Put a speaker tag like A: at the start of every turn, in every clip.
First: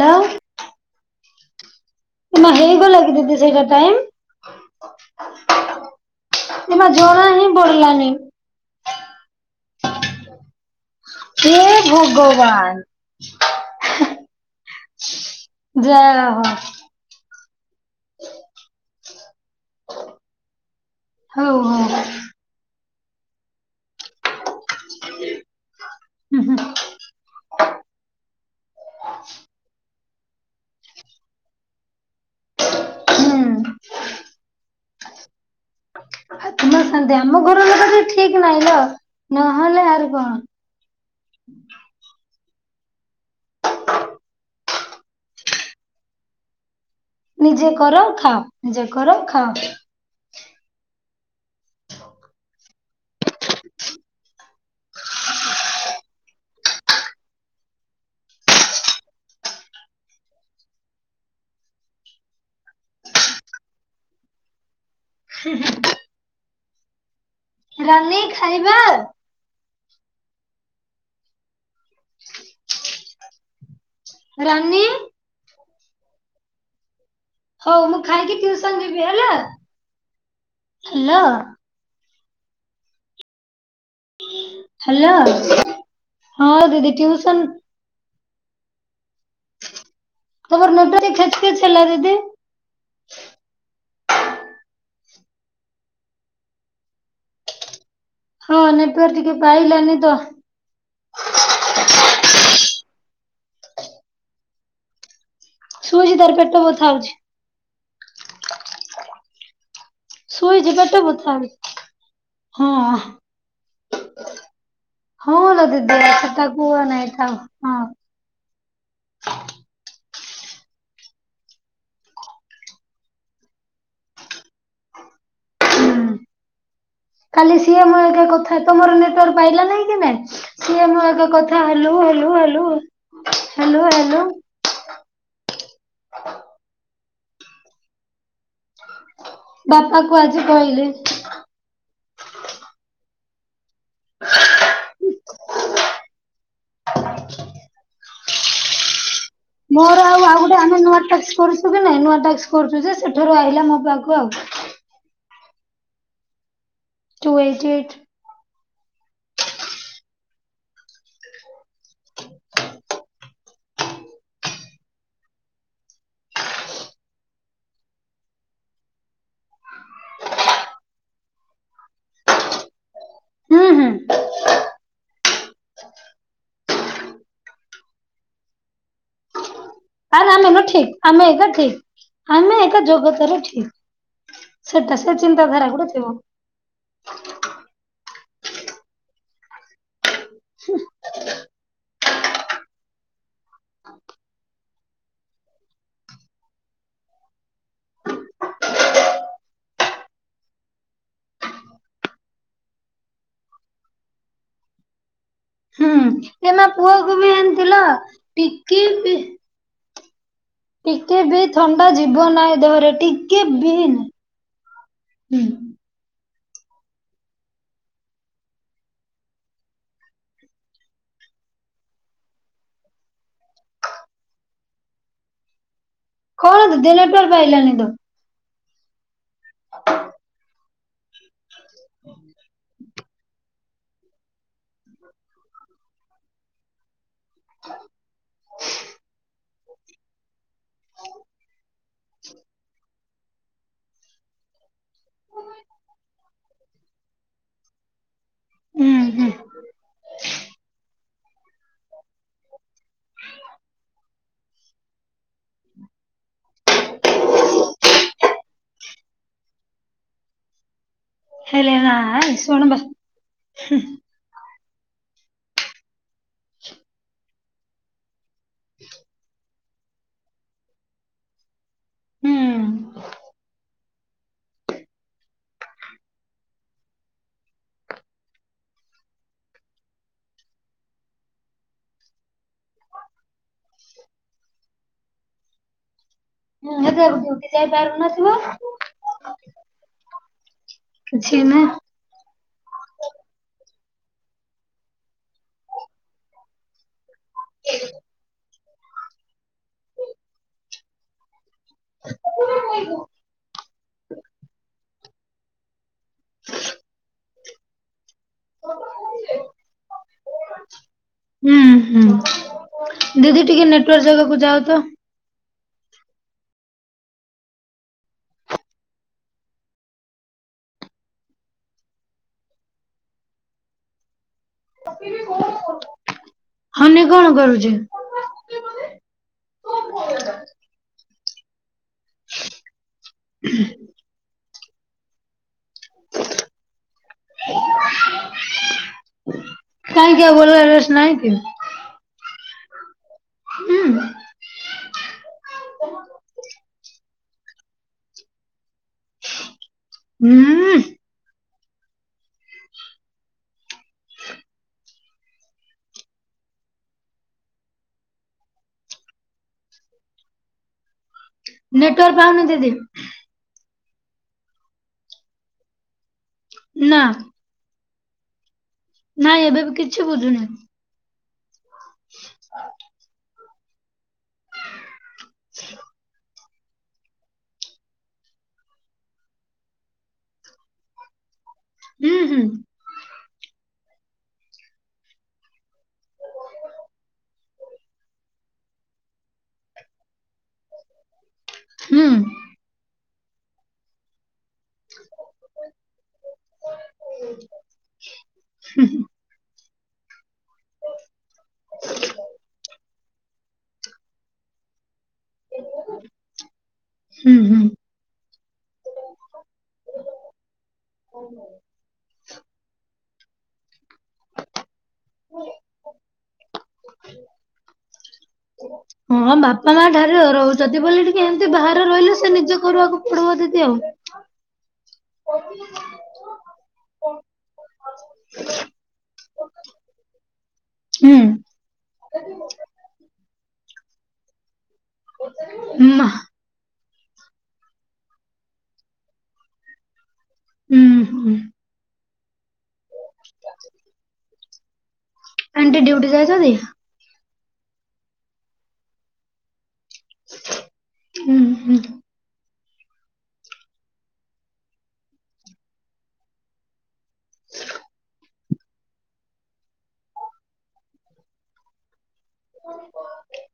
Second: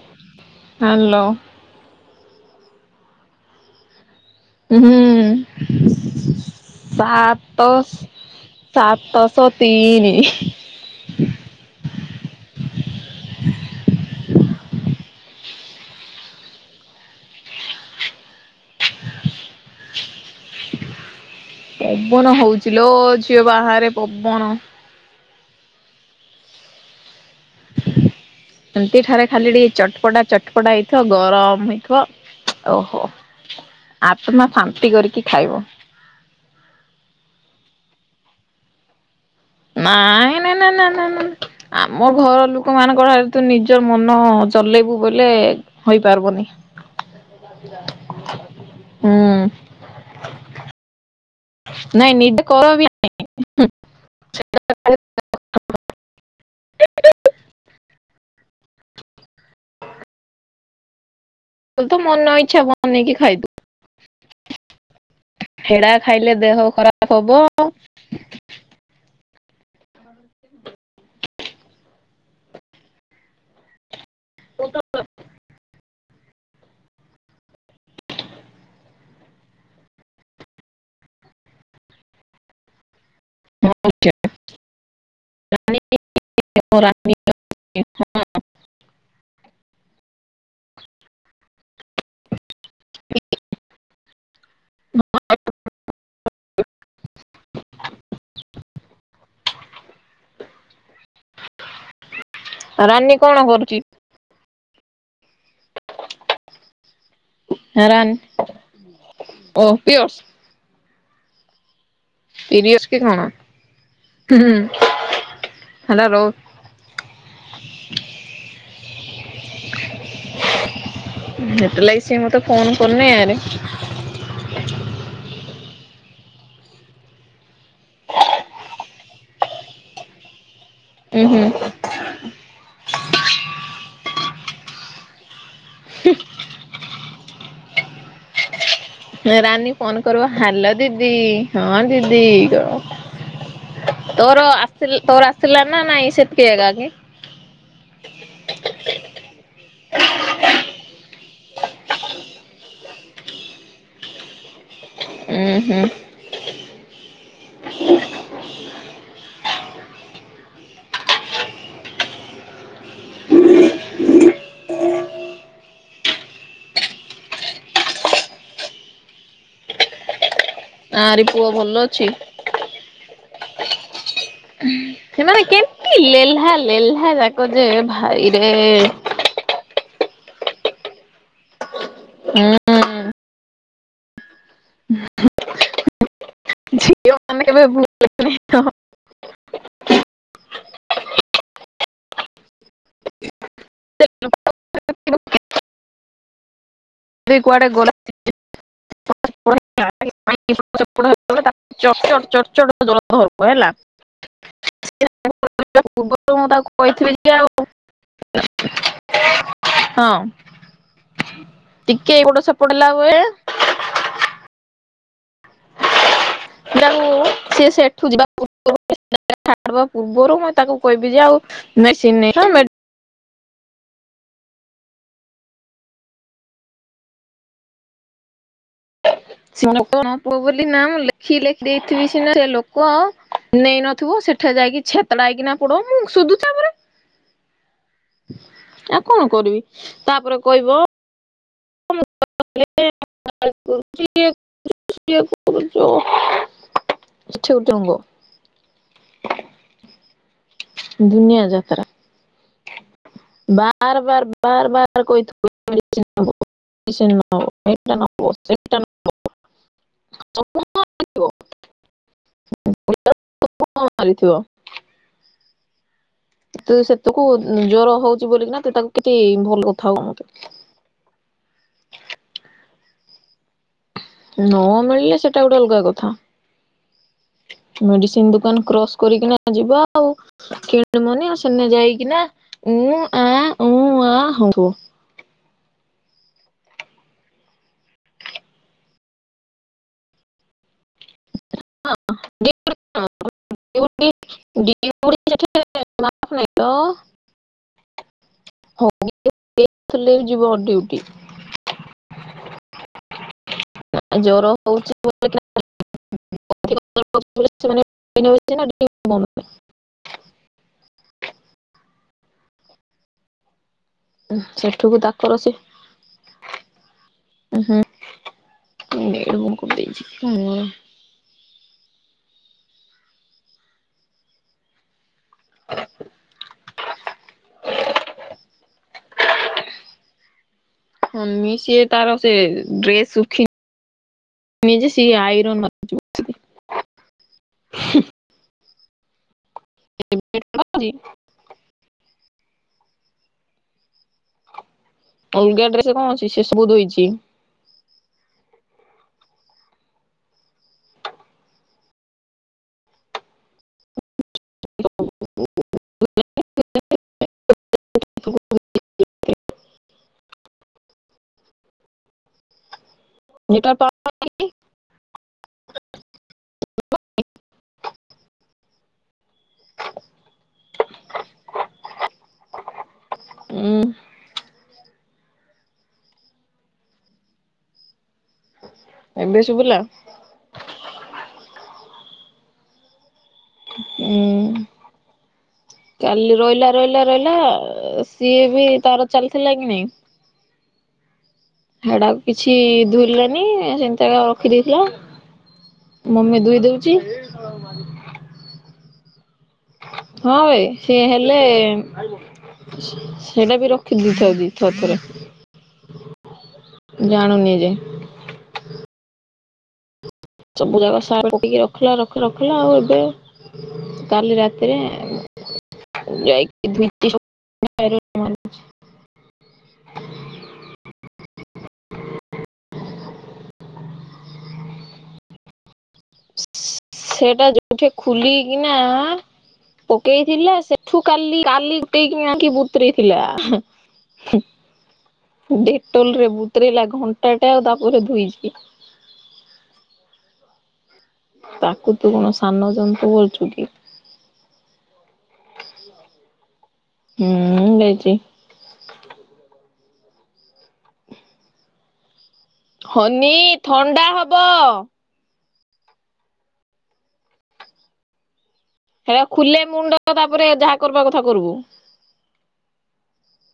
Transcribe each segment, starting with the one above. A: ଲୋ
B: hello.
A: ନା ହେଇଗଲା କି ଦିଦି ସେଇଟା ଟାଇମ୍?
B: ହୁଁ,
A: ଏମା ଜଣା ହିଁ
B: ସାତ
A: ପଡିଲାନି।
B: ସାତଶହ ତିନି।
A: ହେ ଭଗବାନ। ଯାଏ ରହ। ହ ହଉ ହ
B: ପବନ ହଉଛି ଲୋ, ଝିଅ ବାହାରେ ପବନ।
A: ଉଁ, ହୁଁ।
B: ଏମତି ଠାରେ ଖାଲି ଟିକେ ଚଟପଟା ଚଟପଟା ହେଇଥିବ, ଗରମ ହେଇଥିବ। ଓହୋ!
A: ହୁଁ
B: ଆତ୍ମା ଶାନ୍ତି କରିକି ଖାଇବ।
A: ଆତ୍ମା ଶାନ୍ତି ଆମ ଘର ଲୋକ [unintelligible] ଠିକ ନାହିଁ ଲୋ। ନହେଲେ ଆର କଣ
B: ନାଇଁ ନା, ନା, ନା, ନା, ନା। ଆମ ଘର ଲୁକ ମାନଙ୍କର ଏତେ ନିଜ ମନ ଜଲେଇବୁ ବୋଲେ ହୋଇପାରବନି।
A: ନିଜେ କର ଖାଅ, ନିଜେ
B: ହୁଁ
A: କର ଖାଅ।
B: ନାଇଁ ନିଜେ କର ବି ନାଇଁ, [inaudible] ତୋର ତ ମନ ଇଚ୍ଛା ବନେଇକି ଖାଇବୁ। ହେଡା ଖାଇଲେ ଦେହ ଖରାପ ହବ।
A: ନାନୀ ଖାଇବା? [inaudible] ରାନୀ
B: [inaudible]
A: ହଉ ମୁଁ ଖାଇକି ଟିଉସନ ଯିବି ହେଲା। ହ୍ୟାଲୋ
B: ହଁ ଆଜ୍ଞା।
A: ହ୍ୟାଲୋ ହଁ
B: ଓ
A: ଦିଦି
B: ରାନୀ
A: ଟ୍ୟୁସନ [unintelligible]
B: [unintelligible]
A: ହଁ ନେଟୱାର୍କ ଟିକେ ପାଇଲାନି ତ।
B: ଉ ରାନୀ କଣ କରୁଚି?
A: ଶୁଉଛି ତାର ପେଟ ବଥା ହୋଉଚି।
B: ରା ରଣ ଓ ପିଡିଅସ୍
A: ଶୁଇଛି ପେଟ ବଥା ହଁ
B: ପିରିୟଡସ୍ କି କଣ? ହୁଁ
A: ହଁ ଲୋ
B: ହେଲା ରହୁ
A: [unintelligible] ହୁହ ନାଇଥାଉ ହଁ।
B: ହେଟ ଲାଗି ସେ ମତେ ଫୋନ କରନି ଆରେ।
A: ଖାଲି ସିଏ ମୋ ଏକା କଥା ତମର ନେଟୱାର୍କ ପାଇଲା ନାହିଁ କି [unintelligible] ସିଏ ମୋ
B: ଉଁ
A: ଆଗ
B: ହୁଁ
A: କଥା ହେଲୁ ହେଲୁ ହେଲୁ ହେଲୁ ହେଲୁ
B: ରାନୀ
A: ବାପା
B: ଫୋନ
A: କୁ
B: କରିବ
A: ଆଜି
B: ହ୍ୟାଲୋ
A: କହିଲି
B: ଦିଦି ହଁ ଦିଦି କ ତୋର ଆସି ତୋର ଆସିଲ ନା ନାଇଁ ସେତିକି ଏକଗା କି?
A: [inaudible] ମୋର ଆଉ ଆଉ ଗୋଟେ ଆମେ ନୂଆ ଟାସ୍କ କରୁଛୁ କି ନାଇଁ ନୂଆ ଟାସ୍କ କରୁଛୁ ଯେ ସେଠାରୁ ଆଇିଲା ମୋ ପାଖକୁ ଆଉ।
B: ଉୁଁ ହୁଁ
A: ଟୁ ଏଟ୍ ଏଇଟ୍
B: ଆଁ ରି ପୁଅ ଭଲ ଅଛି?
A: ହୁଁ ହୁଁ।
B: ଏମାନେ କେମତି ଲେହ୍ଲା ଲେହ୍ଲା ଯାକ ଯେ ଭାଇରେ।
A: ଆରେ ଆମେ ନ ଠିକ ଆମେ ଏକ ଠିକ ଆମେ
B: ହୁଁ
A: ଏକ ଜଗତର ଠିକ। ସେଟା ସେ ଚିନ୍ତାଧାରା ଗୁଡେ ଥିବ।
B: ଝିଅ ମାନେ କେବେ ହୁ [unintelligible]
A: [inaudible]
B: [inaudible] ତୁଇ କୁଆଡେ ଗଲାଣି [unintelligible] [unintelligible] ଚଡ୍ ଚଡ୍ ହବ ହେଲା।
A: ହୁଁ
B: ପୂର୍ବରୁ ମୁଁ
A: ଏ ମା
B: ତାକୁ କହିଥିଲି
A: ପୁଅକୁ
B: ଯେ
A: ବି
B: ଆଉ
A: ଆଣିଥିଲ ଟିକି ପି
B: [inaudible] ହଁ।
A: ଟିକେ ବି ଥଣ୍ଡା
B: ଟିକେ
A: ଯିବ
B: ଏପଟ
A: ନାହିଁ
B: ସେପଟ ହେଲା
A: ଦେହରେ
B: ବେଳେ
A: ଟିକେ ବି।
B: ଏଟାକୁ ସେ ସେଠୁ ଯିବା ପୁର୍ବ ରୁ ଛା ପୂର୍ବରୁ ମୁଁ ତାକୁ କହିବି ଯେ ଆଉ ମେସିନ [unintelligible]
A: କଣ ଦୁ [unintelligible] ପାଇଲାନି ତ
B: ସି କଣ ପୁଅ ବୋଲି ନାଁ ଲେଖି ଲେଖି ଦେଇଥିବି ସିନା ସେ ଲୋକ ନେଇ ନଥିବ ସେଠା ଯାଇକି ଛେତଡ଼ା ହେଇକିନା ପଡ ମୁଁ ସୁଧୁ [unintelligible] ଆ କଣ କରିବି ତାପରେ କହିବ
A: ହ [inaudible]
B: [unintelligible] [unintelligible]
A: ହୁଁ ହୁଁ।
B: ଦୁନିଆ ଯାତାରା। ବାର ବାର ବାର ବାର କହି [unintelligible] ହଉ ସେ ନବ ସେଇଟା ନବ [unintelligible]
A: ହେଲେ [unintelligible] ଶୁଣ ବା
B: ଥିବ ତ ସେତକୁ ଜ୍ଵର ହଉଚି ବୋଲିକିନା ତ ତାକୁ କେତେ ଭଲ କଥା ହଉ [unintelligible]
A: ହୁଁ।
B: ନ ମିଳିଲେ ସେଟା ଗୋଟେ ଅଲଗା କଥା। ମେଡିସିନ ଦୋକାନ କ୍ରସ୍ କରିକିନା ଯିବା ଆଉ। କିଣ ମନି ଆଉ ସେନେ ଯାଇକି ନା ଉଁ ଆଁ ଉଁ ହଉଁଥିବା।
A: ହୁଁ ଏତ ଡିଉଟି ଯାଇପାରିଲନଥିବ ଝିନା।
B: ହଁ [unintelligible] ଯେ [unintelligible] ନାଇ ତ।
A: ଏ।
B: [unintelligible] ଫୁଲେଇ ଯିବ ଡିଉଟି।
A: କଣ କଇବୁ
B: ଜ୍ୱର ହଉଚି [unintelligible] [unintelligible]
A: ହୁଁ ହୁଁ ଦିଦି ଟିକେ ନ
B: ସେଠୁକୁ ତାକର ସେ ଉ ହୁଁ ଡେଡୁକୁ ମୁଁ କହିଦେଇଛି ଉଁ ଆଁ
A: ହନି କଣ କରୁଚି
B: ହନି ସିଏ ତାର ସେ ଡ୍ରେସ ଶୁଖିନି ସେ ଆଇରନ୍ [unintelligible]
A: କାହିଁକି ଆଉ ଭଲ
B: ଅଛି
A: ଡ୍ରେସ୍ ନାହିଁ କି ହୁଁ।
B: ଅଲଗା ଡ୍ରେସ କଅଁ ଅଛି ସେ ସବୁ ଧୋଇଦି।
A: ହୁଁ ନେଟୱାର୍କ ପାଉନି ଦିଦି
B: [unintelligible]
A: ନା ନାଇଁ ଏବେ ବି କିଛି ବୁଝୁନି ଆଠ।
B: ହୁଁ
A: [unintelligible]
B: ଏବେ ଶୁଭିଲା
A: ହୁଁ ହୁଁ।
B: ହୁଁ। କାଲି ଇଇଲା ରଇଲା ରଇଲା ସିଏ ବି ତାର ଚାଲିଥିଲା କି ନାଇଁ।
A: ହୁଁ
B: ହାଡାକୁ କିଛି ଧୋଇିଲାନି ସେନ୍ତାା ରଖିଦେଇଥିଲା ମମି ଧୋଇ ଦଉଛି।
A: ହୁଁ।
B: ହଁ ଭାଇ ସି ହେଲେ ସେଇଟା ବି ରଖିଦଥାଉ ଦି ଥରେ ଥରେ।
A: ହୁଁ
B: ଜାଣୁନି
A: ହୁଁ।
B: ଯେ। ସବୁ ଜାଗ ସାର ପକକି ରଖିଲା ରଖ ରଖିଲା ଆଉ ଏବେ କାଲି ରାତିରେ।
A: [unintelligible]
B: ଯାଇକି ଭେଟିବ ପ୍ୟାରେଟ୍‌ ମାନକୁ ଯେକ।
A: ହଁ ବାପା ମା ଠାରୁ ରହୁଚନ୍ତି ବୋଲି ଟିକେ ଏମିତି ବାହାରେ ରହିଲେ ସେ ନିଜ କରିବାକୁ ପଡିବ ଦିଦି ଆଉ
B: [inaudible]
A: [inaudible]
B: ସେଟା ଯୋଉଠି ଖୋଲିକିନା ପକେଇଥିଲା ସେ ଠୁ
A: ହୁଁ
B: କାଲି କାଲିଟକି ଆକି ବତରେଥିଲା।
A: ମା
B: ଡେଟଲ୍ ରେ ବୁତରେଲା ଘଣ୍ଟା ଟେ ଆଉ ତାପରେ ଧୁଇଚି।
A: ହୁଁ। ହୁଁ
B: ତାକୁ ତୁ କଣ ସାନ ଜନ୍ତୁ ବୋଲ୍ ଚୁ କି।
A: ଆଣ୍ଟି ଡ୍ୟୁଟି ଯାଇଚନ୍ତି?
B: ହୁଁ ଯାଇଚି।
A: ଉଁ -ହୁଁ।
B: [inaudible] [inaudible]
A: [inaudible]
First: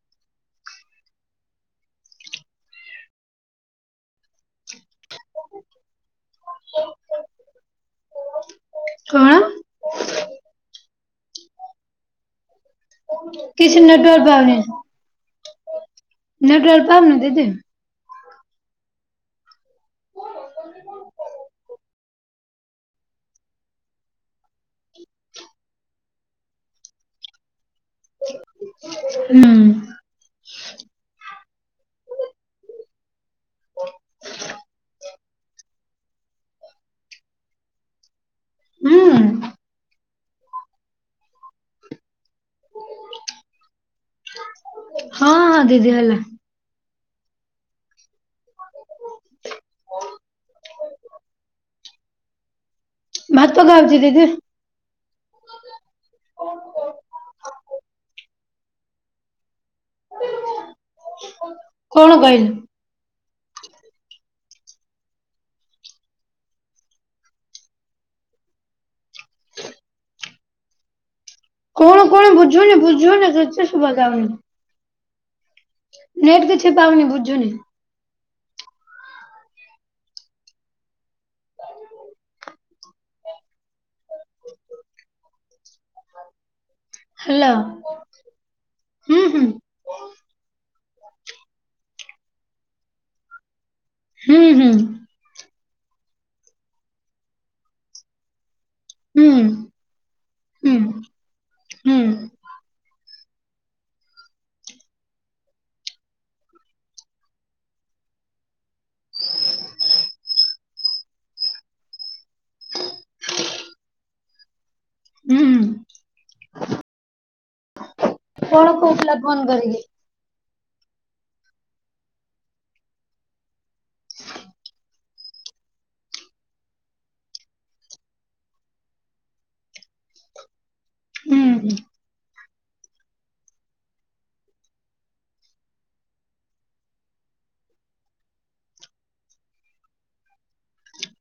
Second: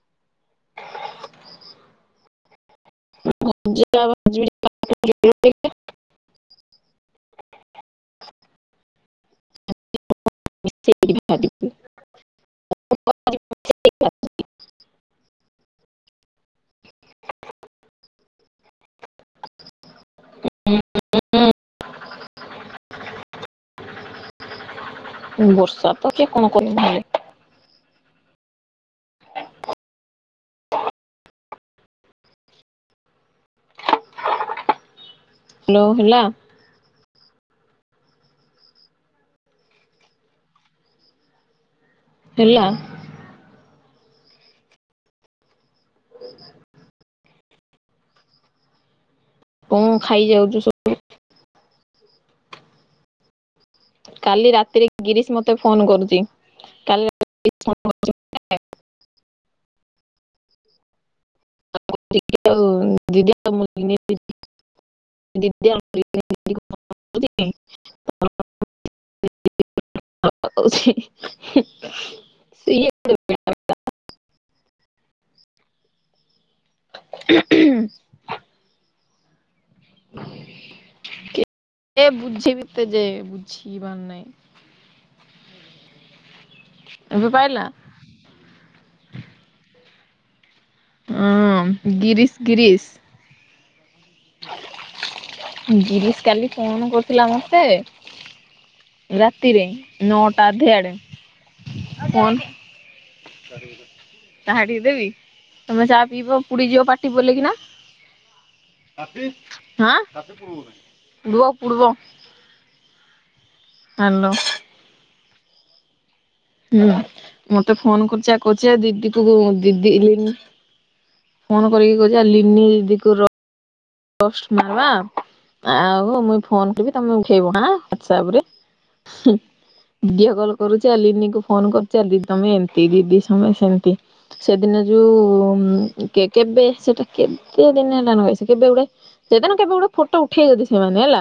B: [inaudible]
A: କଣ?
B: [inaudible]
A: କିଛି ନେଟୱର୍କ ପାଉନି ନେଟୱର୍କ ପାଉନି ଦିଦି।
B: [inaudible] ଉଁ ବର୍ଷା ତ ହଉଚି କଣ କରିବ ହେଲେ।
A: ହୁଁ।
B: ଲୋ ହେଲା।
A: ହୁଁ।
B: ହେଲା।
A: ହଁ -ହଁ ଦିଦି ହେଲା। [inaudible]
B: କଣ୍ ଖାଇଯାଉଚୁ ସ
A: ଭାତ ଖାଉଛି ଦିଦି
B: କାଲି ରାତିରେ ଗିରିଶ୍ ମତେ ଫୋନ କରୁଚି କାଲି [unintelligible]
A: [inaudible] କହିଲି?
B: [inaudible] [inaudible]
A: [inaudible]
B: [unintelligible]
A: କଣ କଣ ବୁଝୁନି
B: ସିଏ
A: ବୁଝୁନି କିଛି ଶୁବାଯାଉନି। ନେଟ୍ କିଛି ପାଉନି ବୁଝୁନି।
B: କେତେ ବୁଝେଇବି ତତେ ଯେ ବୁଝିବାର୍ ନାଇଁ। ଏବେ
A: ହାଲୋ
B: ପାଇଲା?
A: ହୁଁ- ହୁଁ।
B: ହଁ ଗିରିଶ୍ ଗିରିଶ୍।
A: ହୁଁ -ହୁଁ।
B: ଗରିଶ୍ କାଲି ଫୋନ କରିଥିଲା ମତେ।
A: ହୁଁ
B: ରାତିରେ ନଅଟା ଅଧେ
A: ହୁଁ
B: ଆଡେ
A: ହୁଁ
B: ଫୋନ୍ [inaudible] ଚାହା ଟିକେ ଦେବି ତମେ ଚା ପିଇବ ପୁଡି ଯିବ ପାଟି ବୋଲି କିନା। [inaudible] ହାଲୋ।
A: ହୁଁ।
B: ହୁଁ ମତେ ଫୋନ୍ କରୁଚି ଆ-କହୁଚି
A: କଣ
B: ଆ- ଦିଦି
A: କହୁଥିଲା
B: କୁ
A: ଫୋନ କରିକି?
B: ଦିଦି ଲିି ଫୋନ କରିକି କହୁଚି ଆ-ଲିନି ଦି କୁ ର ପଷ୍ଟ୍ ମାରବା ଆଉ ମୁଇଁ ଫୋନ୍ କରିବି ତମେ ଉଠେଇବ ଆଁ ତାପରେ ହୁଁ- ଭିଡିଓ କଲ୍ କରୁଚି
A: ହୁଁ
B: ଲିିନିକୁ ଫୋନ କରୁଚି ଆ-ଦିଦି ତମେ ଏମିତି ତେରୀ ଦି ସମୟ ସେମିତି। ସେଦିନ ଯଉ କେ-କେବେ ସେଟା କେତେ ଦିନ ହେଲାଣି ସେ କେବେ ଗୁଟେ ସେଦିନ କେବେ ଗୋଟେ ଫଟୋ ଉଠେଇଚନ୍ତି ସେମାନେ ହେଲା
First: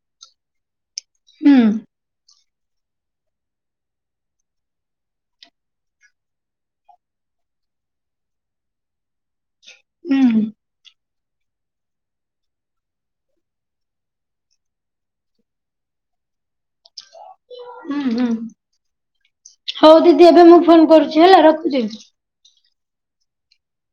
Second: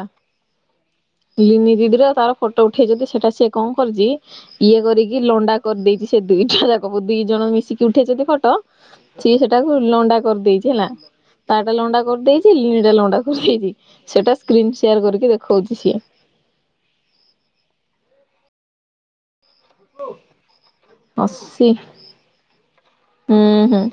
A: ହୁଁ
B: ଲିନି ଦିଦିର ଆଉ ତାର ଫଟୋ ଉଠେଇ ଯଦି ସେଇଟା ସିଏ କଣ କରିଚି ଇଏ କରିକି ଲଣ୍ଡା କରିଦେଇଚି ସେ ଦୁଇଟା ଯାକ କୁ ଦି ଜଣ ମିଶିକି ଉଠେଇଚନ୍ତି ଫଟ ଚି ସେଟାକୁ ଲଣ୍ଡା
A: ହୁଁ
B: କରିଦେଇଛି ହେଲା ତାଟା ଲଣ୍ଡା କରିଦେଇ ସେ ଲିଣି ଟା ଲଣ୍ଡା କରିଦେଇଛି ସେଇଟା ସ୍କ୍ରିନ ସେୟାର କରିକି ଦେଖଉଛି ସିଏ
A: ହୁଁ ହୁଁ ହଉ ଦିଦି ଏବେ ମୁଁ ଫୋନ କରୁଛି ହେଲା
B: ହସି
A: ରଖୁଛି।
B: ହୁଁ ହୁଁ।